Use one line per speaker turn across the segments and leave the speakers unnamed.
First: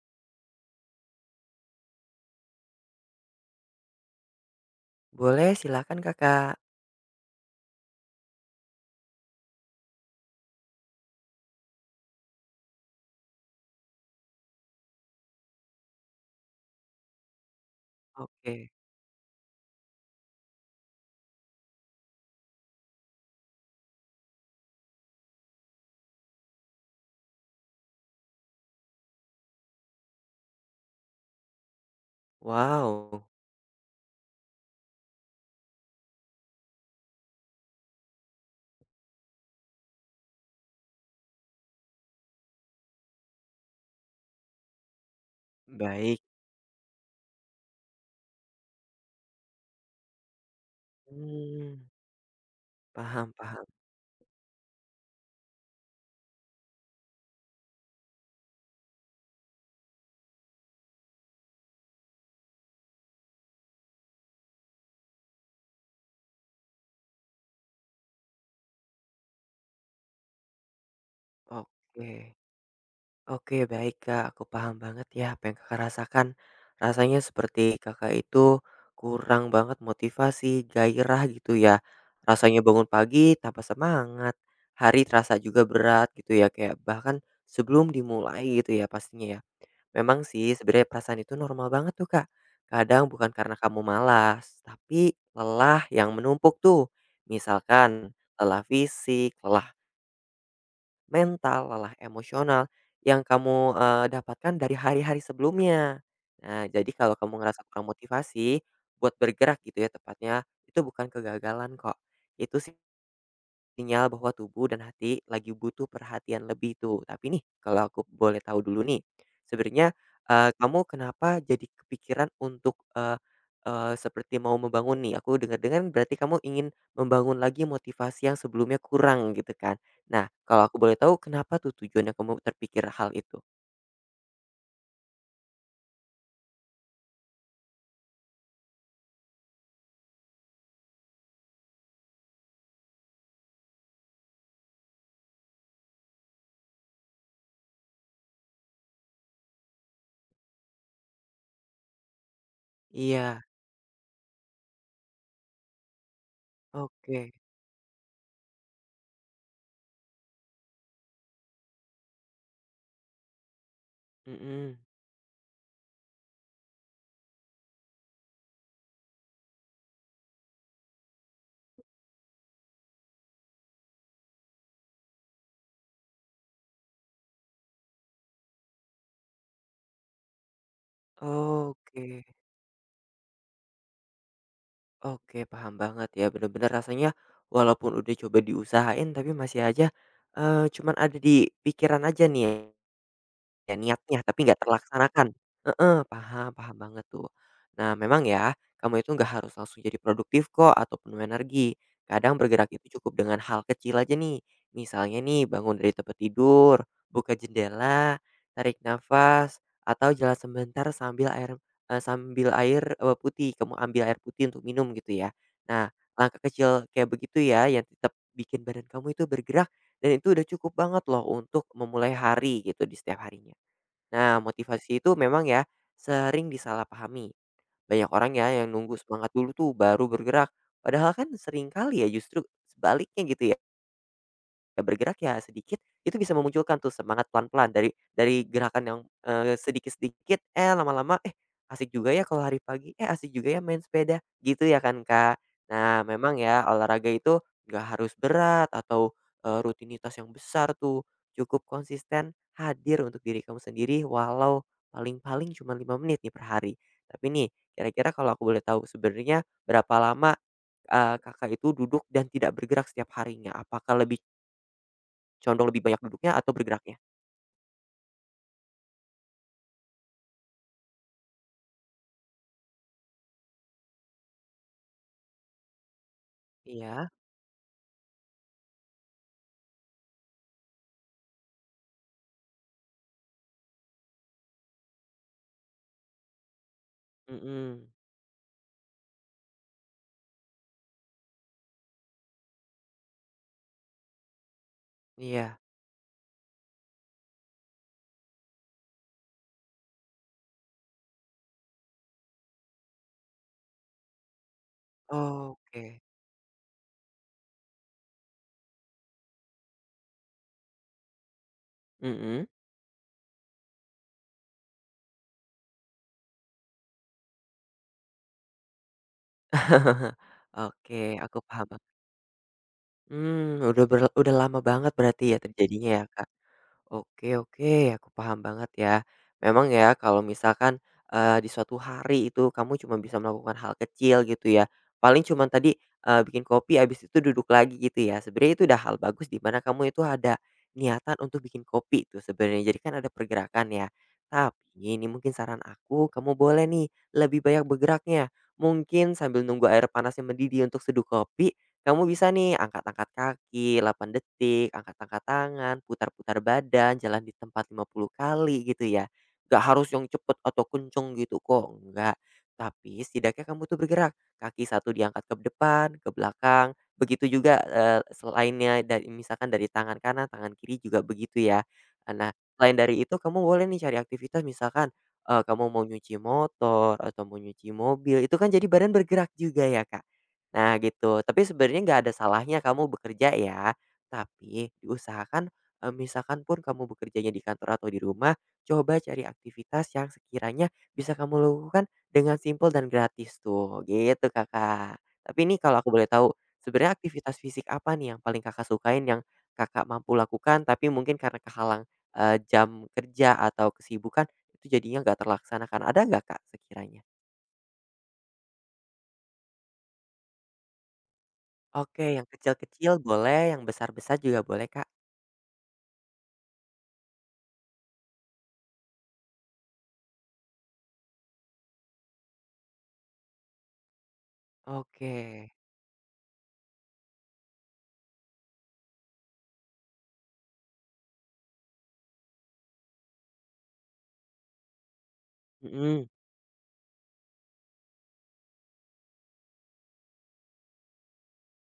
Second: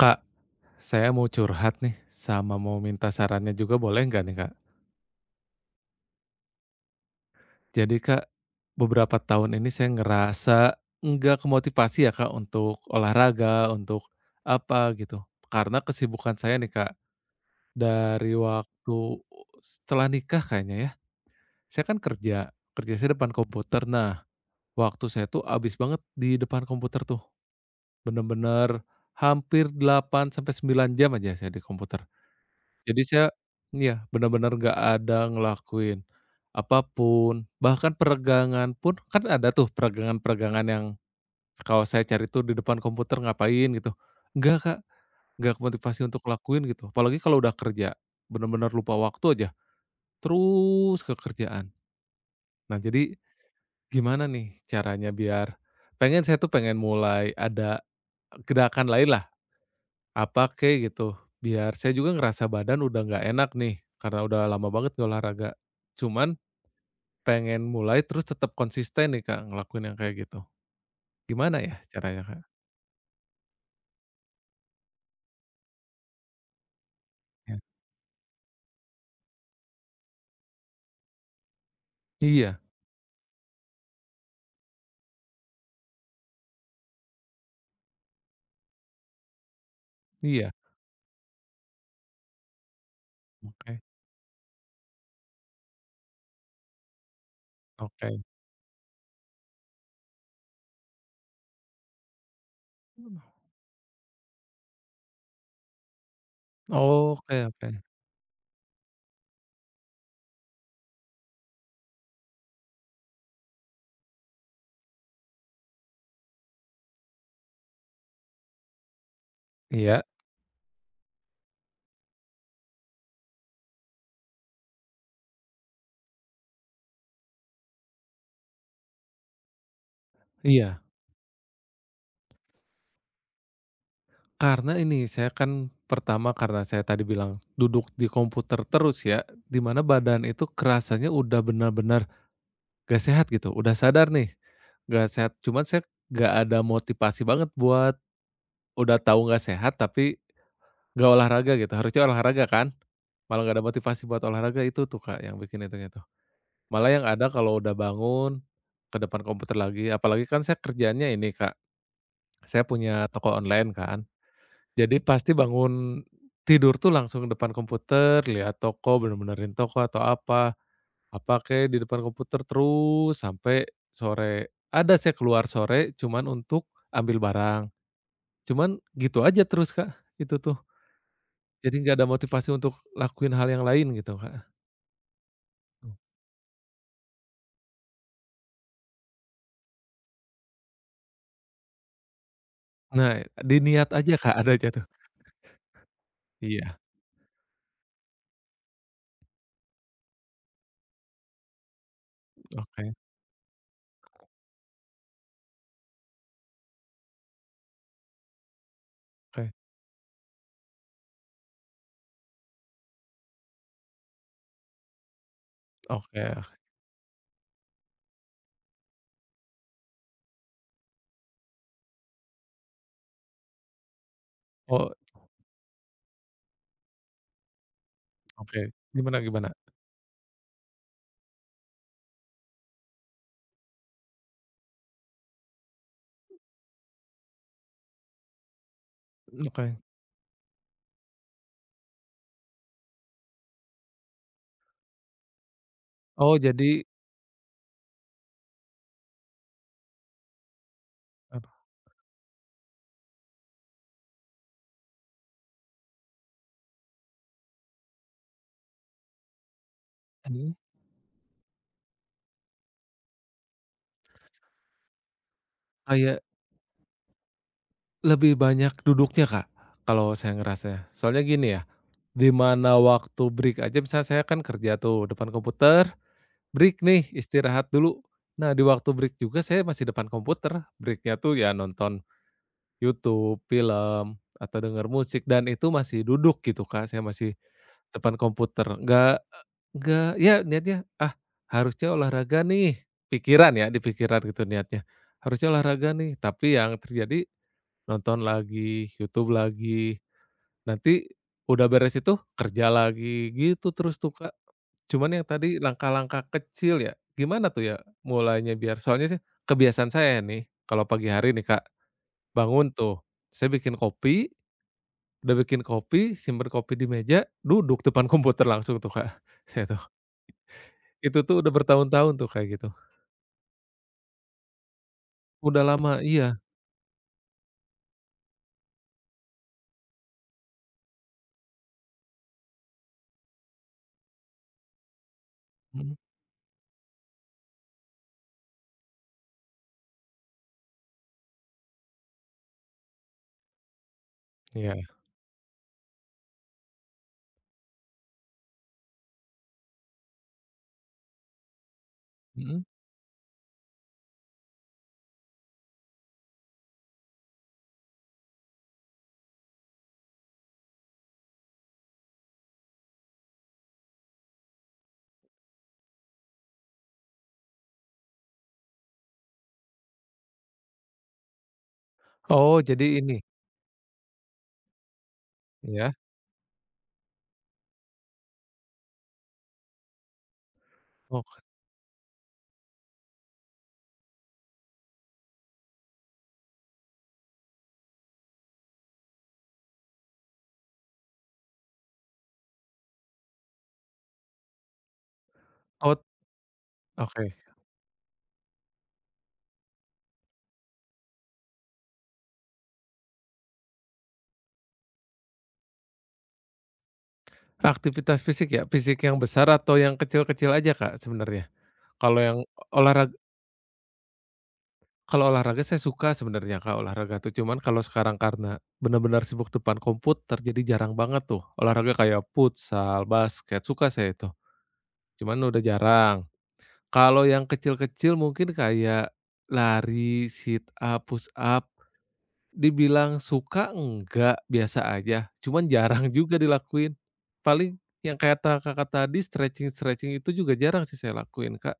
Kak, saya mau curhat nih sama mau minta sarannya juga boleh nggak nih Kak?
Boleh, silakan Kakak.
Jadi Kak, beberapa tahun ini saya ngerasa nggak kemotivasi ya Kak untuk olahraga, untuk apa gitu. Karena kesibukan saya nih Kak, dari
Oke.
waktu setelah nikah kayaknya ya, saya kan kerja, kerja saya depan komputer. Nah, waktu saya tuh abis banget di depan komputer tuh. Bener-bener hampir 8 sampai 9 jam aja saya di komputer. Jadi saya,
Wow,
iya, benar-benar nggak ada ngelakuin apapun, bahkan peregangan pun kan ada tuh peregangan-peregangan yang kalau saya cari tuh di depan komputer ngapain gitu, nggak Kak, nggak kemotivasi
baik.
untuk ngelakuin gitu, apalagi kalau udah kerja, benar-benar lupa waktu aja, terus ke kerjaan.
Mmm,
Nah jadi
paham paham.
gimana nih caranya biar pengen saya tuh pengen mulai ada gerakan lain lah. Apa kek gitu, biar saya juga ngerasa badan udah nggak enak nih, karena udah lama banget nggak olahraga. Cuman pengen mulai terus tetap konsisten nih, Kak, ngelakuin yang kayak gitu. Gimana ya caranya,
Oke.
Kak?
Oke, baik Kak, aku paham banget ya apa yang Kakak rasakan. Rasanya
Ya.
seperti Kakak itu kurang banget motivasi, gairah gitu ya.
Iya
Rasanya bangun pagi tanpa semangat, hari terasa juga berat gitu ya, kayak bahkan sebelum dimulai gitu ya pastinya ya. Memang
iya,
sih sebenarnya perasaan itu normal banget tuh, Kak. Kadang bukan karena
oke
kamu malas, tapi lelah yang menumpuk tuh. Misalkan
oke.
lelah fisik, lelah mental, lelah emosional yang kamu, dapatkan dari hari-hari sebelumnya. Nah, jadi kalau
Oke
kamu ngerasa
oke.
kurang motivasi buat bergerak gitu ya tepatnya, itu bukan kegagalan kok. Itu sih sinyal bahwa tubuh dan hati lagi butuh perhatian lebih tuh. Tapi nih, kalau aku boleh tahu dulu nih, sebenarnya,
Iya
kamu kenapa jadi kepikiran untuk, eee eee, seperti mau membangun nih? Aku dengar-dengar berarti kamu ingin membangun lagi motivasi yang sebelumnya kurang gitu kan. Nah, kalau aku
iya.
boleh tahu kenapa tuh tujuannya kamu terpikir hal itu?
Karena ini, saya kan pertama karena saya tadi bilang duduk di komputer terus ya, di mana badan itu kerasanya udah benar-benar gak sehat gitu, udah sadar nih, gak sehat, cuman saya gak ada motivasi banget buat udah tahu gak sehat tapi gak olahraga gitu, harusnya olahraga kan,
Iya,
malah gak ada motivasi buat olahraga itu tuh Kak yang bikin itunya tuh. Malah yang ada
oke.
kalau udah bangun, ke depan komputer lagi, apalagi kan saya kerjanya ini Kak, saya punya toko online kan,
Mhm,
jadi pasti bangun tidur tuh langsung depan komputer, lihat toko, bener-benerin toko atau apa. Apa kayak di depan komputer terus sampai sore. Ada saya keluar sore cuman untuk ambil barang, cuman gitu aja terus, Kak, itu tuh. Jadi nggak ada
oke.
motivasi untuk lakuin hal yang lain gitu, Kak.
Oke, paham banget ya, bener-bener rasanya walaupun udah coba diusahain tapi masih aja, cuman ada di pikiran aja nih ya.
Nah, di
Ya
niat aja,
niatnya,
Kak,
tapi nggak
adanya tuh.
terlaksanakan. Heeh, paham paham
Iya,
banget tuh. Nah memang ya, kamu itu nggak harus langsung jadi produktif kok atau penuh energi. Kadang bergerak
oke
itu cukup dengan hal kecil aja nih. Misalnya nih bangun dari tempat tidur, buka jendela, tarik
oke
nafas, atau jalan sebentar sambil air putih, kamu ambil air putih untuk minum gitu ya. Nah, langkah
oke.
kecil kayak begitu ya yang tetap bikin badan kamu itu bergerak dan itu udah cukup banget loh untuk memulai hari gitu di setiap harinya. Nah,
Oh,
motivasi itu memang ya sering disalahpahami. Banyak orang ya
oke.
yang nunggu
Gimana
semangat
gimana?
dulu tuh baru bergerak. Padahal kan seringkali ya justru sebaliknya gitu ya ya bergerak ya sedikit, itu bisa memunculkan tuh semangat pelan-pelan dari gerakan yang,
Oke.
sedikit-sedikit, eh, lama-lama, eh, asik juga ya kalau hari pagi, eh, asik juga ya main sepeda, gitu ya kan, Kak. Nah,
Oh,
memang ya
jadi
olahraga itu nggak harus berat atau, rutinitas yang besar tuh,
apa?
cukup konsisten hadir untuk diri kamu sendiri walau paling-paling cuma 5 menit nih per hari. Tapi nih, kira-kira kalau aku boleh tahu sebenarnya berapa lama,
Mhm.
Kakak itu duduk dan tidak bergerak setiap harinya? Apakah lebih condong lebih banyak
Kayak
duduknya atau bergeraknya?
lebih banyak duduknya, Kak, kalau saya ngerasanya. Soalnya gini ya, di mana waktu break aja misalnya saya kan kerja tuh depan komputer, break nih
Iya,
istirahat dulu. Nah, di waktu break juga saya masih depan komputer, breaknya tuh ya nonton YouTube, film, atau denger musik dan itu masih duduk gitu, Kak, saya masih
mhm,
depan komputer. Nggak ya niatnya, "Ah, harusnya olahraga nih." Pikiran ya, di pikiran gitu niatnya, "Harusnya
iya,
olahraga nih." Tapi yang terjadi nonton lagi, YouTube lagi, nanti udah beres itu kerja lagi, gitu terus tuh, Kak. Cuman yang tadi
oke,
langkah-langkah kecil ya, gimana tuh ya mulainya biar soalnya sih kebiasaan saya nih kalau pagi hari nih, Kak,
mhm.
bangun tuh, saya bikin kopi, udah bikin kopi, simpen kopi di meja, duduk depan komputer langsung tuh, Kak, saya tuh.
Oke,
Itu
aku
tuh udah
paham, Bang.
bertahun-tahun tuh kayak gitu.
Udah udah lama banget berarti ya
Udah
terjadinya
lama
ya, Kak?
iya,
Oke oke, aku paham banget ya. Memang ya kalau misalkan, di suatu hari itu kamu cuma bisa melakukan hal kecil gitu ya, paling cuma tadi,
mhm,
bikin kopi habis itu duduk lagi gitu ya. Sebenarnya itu udah hal bagus di mana kamu itu ada niatan untuk bikin kopi itu sebenarnya, jadi kan ada pergerakan ya.
iya,
Tapi ini mungkin saran aku, kamu boleh nih lebih banyak bergeraknya. Mungkin sambil nunggu air panasnya mendidih untuk seduh kopi, kamu bisa nih
mhm.
angkat-angkat kaki 8 detik, angkat-angkat tangan, putar-putar badan, jalan di tempat 50 kali gitu ya. Gak harus yang cepet atau kenceng gitu kok, enggak. Tapi setidaknya kamu tuh bergerak. Kaki satu diangkat ke depan, ke belakang. Begitu juga eh, selainnya dari misalkan dari tangan kanan, tangan kiri juga begitu ya. Nah,
Oh
selain
jadi
dari
ini,
itu kamu boleh nih cari aktivitas misalkan eh, kamu mau
ya
nyuci motor atau mau nyuci mobil, itu kan jadi badan bergerak juga ya, Kak. Nah gitu,
Ok
tapi sebenarnya nggak ada salahnya kamu bekerja ya, tapi diusahakan, misalkan pun kamu bekerjanya di kantor atau di rumah, coba cari aktivitas yang sekiranya bisa kamu lakukan dengan simpel dan gratis tuh, gitu Kakak. Tapi ini kalau aku
ot
boleh tahu, sebenarnya aktivitas
oke.
fisik apa nih yang paling Kakak sukain, yang Kakak mampu lakukan tapi mungkin karena kehalang, jam kerja atau kesibukan, itu jadinya nggak terlaksanakan, ada nggak Kak sekiranya?
Aktivitas fisik ya? Fisik yang besar atau yang kecil-kecil aja, Kak, sebenarnya?
Oke,
Kalau
yang
yang
kecil-kecil
olahraga,
boleh, yang besar-besar juga boleh Kak.
kalau olahraga saya suka sebenarnya, Kak, olahraga tuh, cuman kalau sekarang karena benar-benar sibuk depan komputer, jadi jarang banget tuh olahraga kayak futsal, basket, suka saya itu,
Oke,
cuman udah jarang. Kalau yang kecil-kecil mungkin kayak lari, sit up, push up. Dibilang suka enggak, biasa aja, cuman
mhm,
jarang juga dilakuin. Paling yang kata Kakak tadi stretching-stretching itu juga jarang sih saya lakuin, Kak.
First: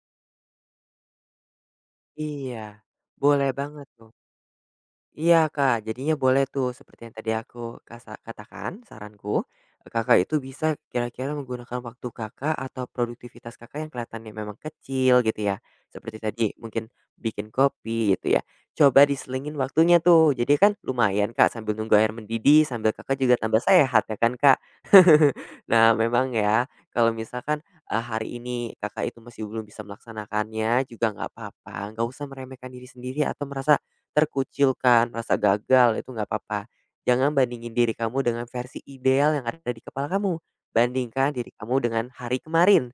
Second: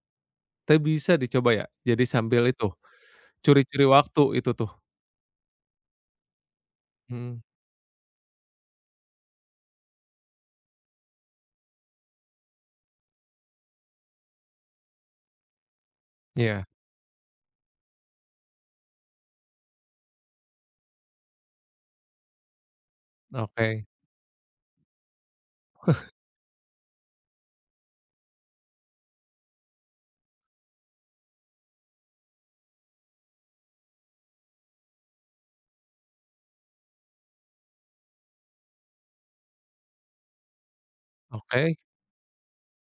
Tapi bisa dicoba ya, jadi sambil
iya,
itu,
boleh
curi-curi
banget tuh.
waktu itu tuh.
Iya, Kak, jadinya boleh tuh seperti yang tadi
Mhm,
aku kasa katakan saranku, Kakak itu bisa kira-kira menggunakan waktu Kakak atau produktivitas Kakak yang kelihatannya memang kecil gitu ya, seperti tadi
iya,
mungkin bikin kopi gitu ya, coba diselingin waktunya tuh. Jadi kan lumayan, Kak, sambil nunggu air mendidih, sambil Kakak juga tambah
oke,
sehat ya kan, Kak. Nah, memang ya kalau misalkan, hari ini Kakak itu masih belum bisa melaksanakannya juga nggak apa-apa, nggak usah meremehkan diri sendiri atau merasa terkucilkan, rasa gagal itu nggak apa-apa. Jangan bandingin diri kamu dengan versi ideal yang ada di kepala kamu, bandingkan diri
oke.
kamu dengan hari kemarin.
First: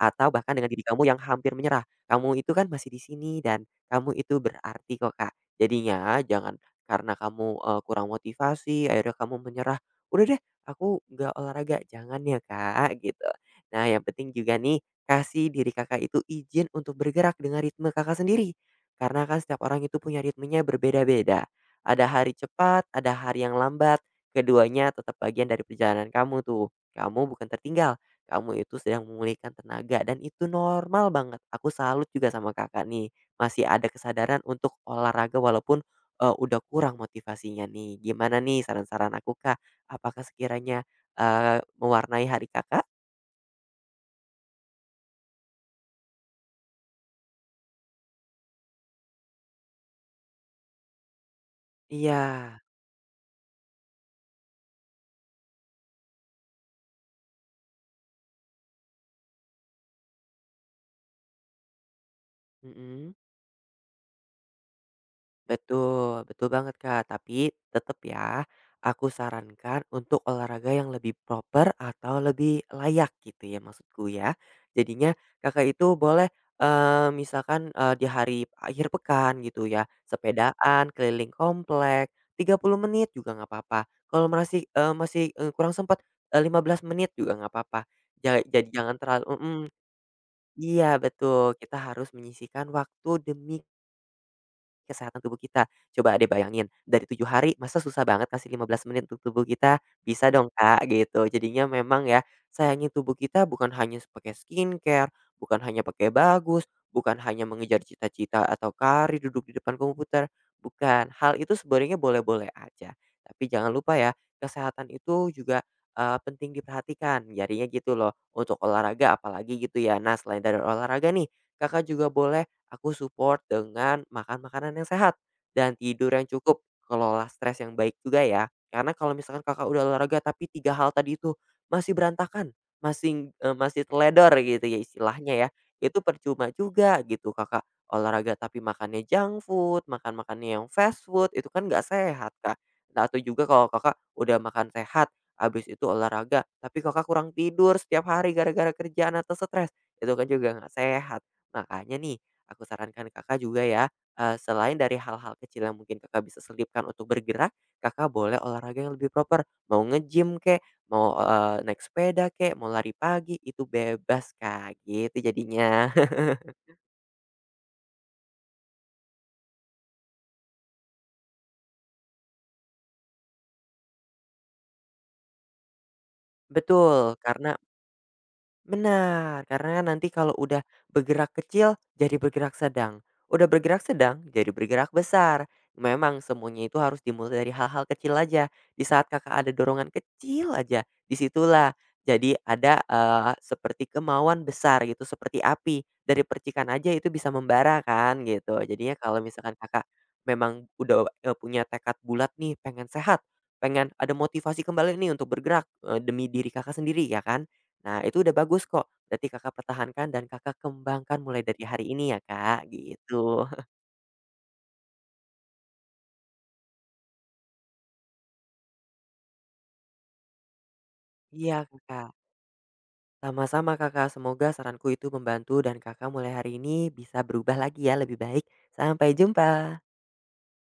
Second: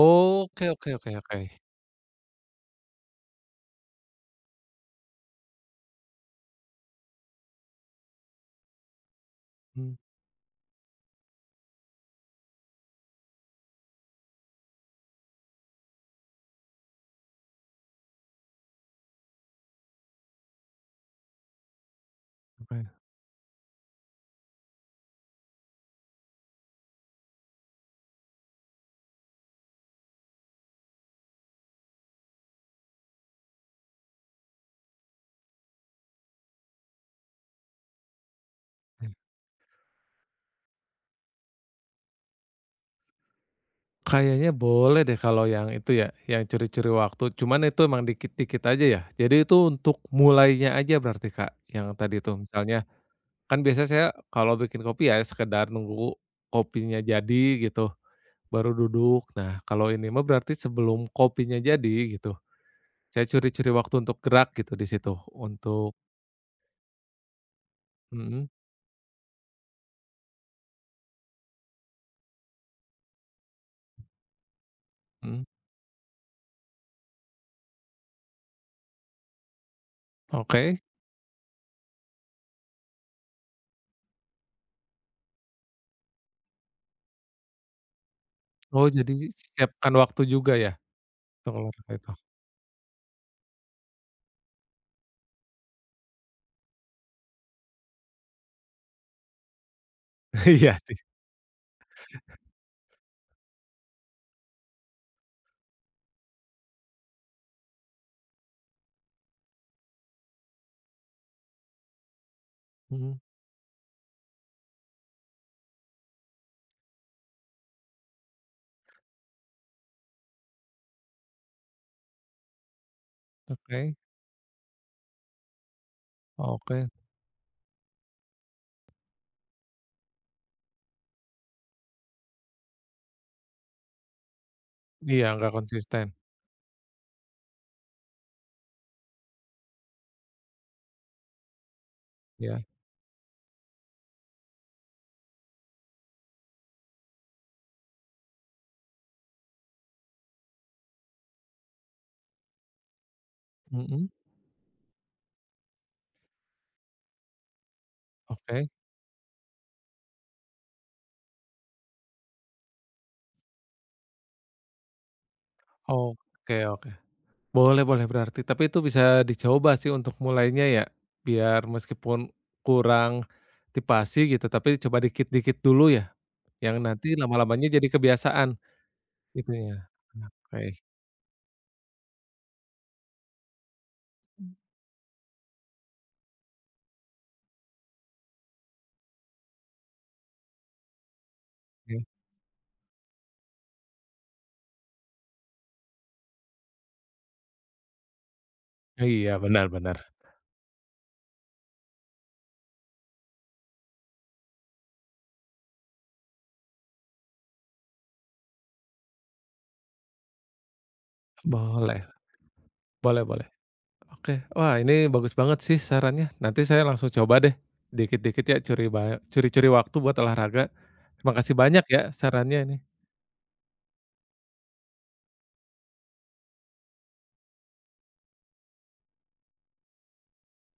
Atau bahkan dengan diri
oke
kamu
oke
yang
oke.
hampir menyerah. Kamu itu kan masih di sini dan kamu itu berarti kok, Kak. Jadinya jangan karena kamu, kurang motivasi akhirnya kamu menyerah,
Mmm,
"Udah deh aku nggak olahraga." Jangan ya, Kak, gitu. Nah yang penting juga nih, kasih diri Kakak itu izin untuk bergerak dengan ritme Kakak sendiri. Karena kan setiap orang itu punya ritmenya berbeda-beda. Ada hari
oke oke.
cepat, ada hari yang lambat, keduanya tetap bagian dari perjalanan kamu tuh. Kamu bukan tertinggal. Kamu itu sedang memulihkan tenaga dan itu normal banget. Aku salut juga sama Kakak nih, masih ada kesadaran untuk olahraga walaupun, udah kurang motivasinya nih. Gimana nih saran-saran aku, Kak? Apakah sekiranya, mewarnai hari Kakak?
Kayaknya boleh deh kalau yang itu ya, yang curi-curi waktu, cuman itu emang dikit-dikit aja ya? Jadi itu untuk mulainya aja berarti, Kak, yang tadi tuh
Iya,
misalnya kan biasanya saya kalau bikin kopi ya sekedar nunggu kopinya jadi gitu, baru duduk. Nah, kalau ini mah berarti sebelum kopinya jadi gitu,
mhm.
saya curi-curi waktu untuk gerak gitu di situ, untuk
Betul, betul banget Kak, tapi tetap ya,
mhm
aku sarankan untuk olahraga yang lebih proper atau lebih layak gitu ya maksudku ya. Jadinya
mhm,
Kakak itu boleh, misalkan di hari akhir pekan gitu ya,
oke.
sepedaan keliling komplek, 30 menit juga nggak apa-apa. Kalau masih, kurang sempat, eh, 15 menit juga nggak apa-apa. Jadi
Oh
jangan
jadi
terlalu mhm,
siapkan waktu juga ya
iya betul,
untuk
kita
olahraga
harus
itu?
menyisihkan waktu demi kesehatan tubuh kita. Coba deh bayangin, dari 7 hari masa susah banget kasih 15 menit untuk tubuh kita? Bisa dong,
Iya
Kak,
sih,
gitu. Jadinya memang ya, sayangi tubuh kita bukan hanya pakai skincare, bukan hanya pakai bagus, bukan hanya mengejar cita-cita atau karir duduk di depan komputer, bukan. Hal itu sebenarnya boleh-boleh aja.
mhm,
Tapi jangan lupa ya, kesehatan itu juga, penting diperhatikan. Jadinya gitu loh, untuk olahraga apalagi gitu ya. Nah, selain dari olahraga nih, Kakak juga boleh aku support
oke
dengan makan makanan yang sehat dan tidur yang cukup,
oke.
kelola stres yang baik juga ya. Karena kalau misalkan Kakak udah olahraga tapi 3 hal tadi itu masih berantakan, masih, teledor gitu ya
Iya
istilahnya ya,
nggak
itu
konsisten,
percuma juga gitu Kakak olahraga tapi makannya junk food, makan-makannya yang fast food, itu kan nggak sehat, Kak.
iya,
Atau juga kalau Kakak udah makan sehat, habis itu olahraga, tapi Kakak kurang tidur setiap hari gara-gara kerjaan atau stres, itu kan juga nggak sehat. Makanya nih, aku sarankan Kakak juga ya,
mhm,
selain dari hal-hal kecil yang mungkin Kakak bisa selipkan untuk bergerak, Kakak boleh
oke,
olahraga yang lebih proper. Mau nge-gym kek, mau, naik sepeda kek, mau lari pagi, itu bebas, Kak, gitu jadinya.
oke oke. Boleh boleh berarti, tapi itu bisa dicoba sih untuk mulainya ya, biar meskipun kurang motivasi gitu, tapi coba dikit-dikit dulu ya, yang nanti
Betul, karena
lama-lamanya jadi kebiasaan
benar, karena kan
gitunya.
nanti kalau udah
Oke,
bergerak kecil jadi bergerak sedang, udah bergerak sedang jadi bergerak besar. Memang semuanya itu harus dimulai dari hal-hal kecil aja. Di saat Kakak ada dorongan kecil aja, disitulah
oke.
jadi ada, seperti kemauan besar gitu, seperti api, dari percikan aja itu bisa membara kan gitu. Jadinya kalau
Iya,
misalkan
benar
Kakak
benar.
memang udah, punya tekad bulat nih pengen sehat, pengen ada motivasi kembali nih untuk bergerak, demi diri Kakak sendiri ya kan? Nah, itu udah bagus kok, berarti Kakak pertahankan dan Kakak kembangkan mulai dari hari
Boleh
ini ya, Kak,
boleh boleh.
gitu.
Oke, wah ini bagus banget sih sarannya, nanti saya langsung coba deh, dikit-dikit ya curi-curi waktu buat olahraga. Terima kasih
Iya,
banyak ya
Kakak.
sarannya ini.
Sama-sama, Kakak. Semoga saranku itu membantu dan Kakak mulai hari ini bisa berubah lagi ya, lebih baik. Sampai jumpa.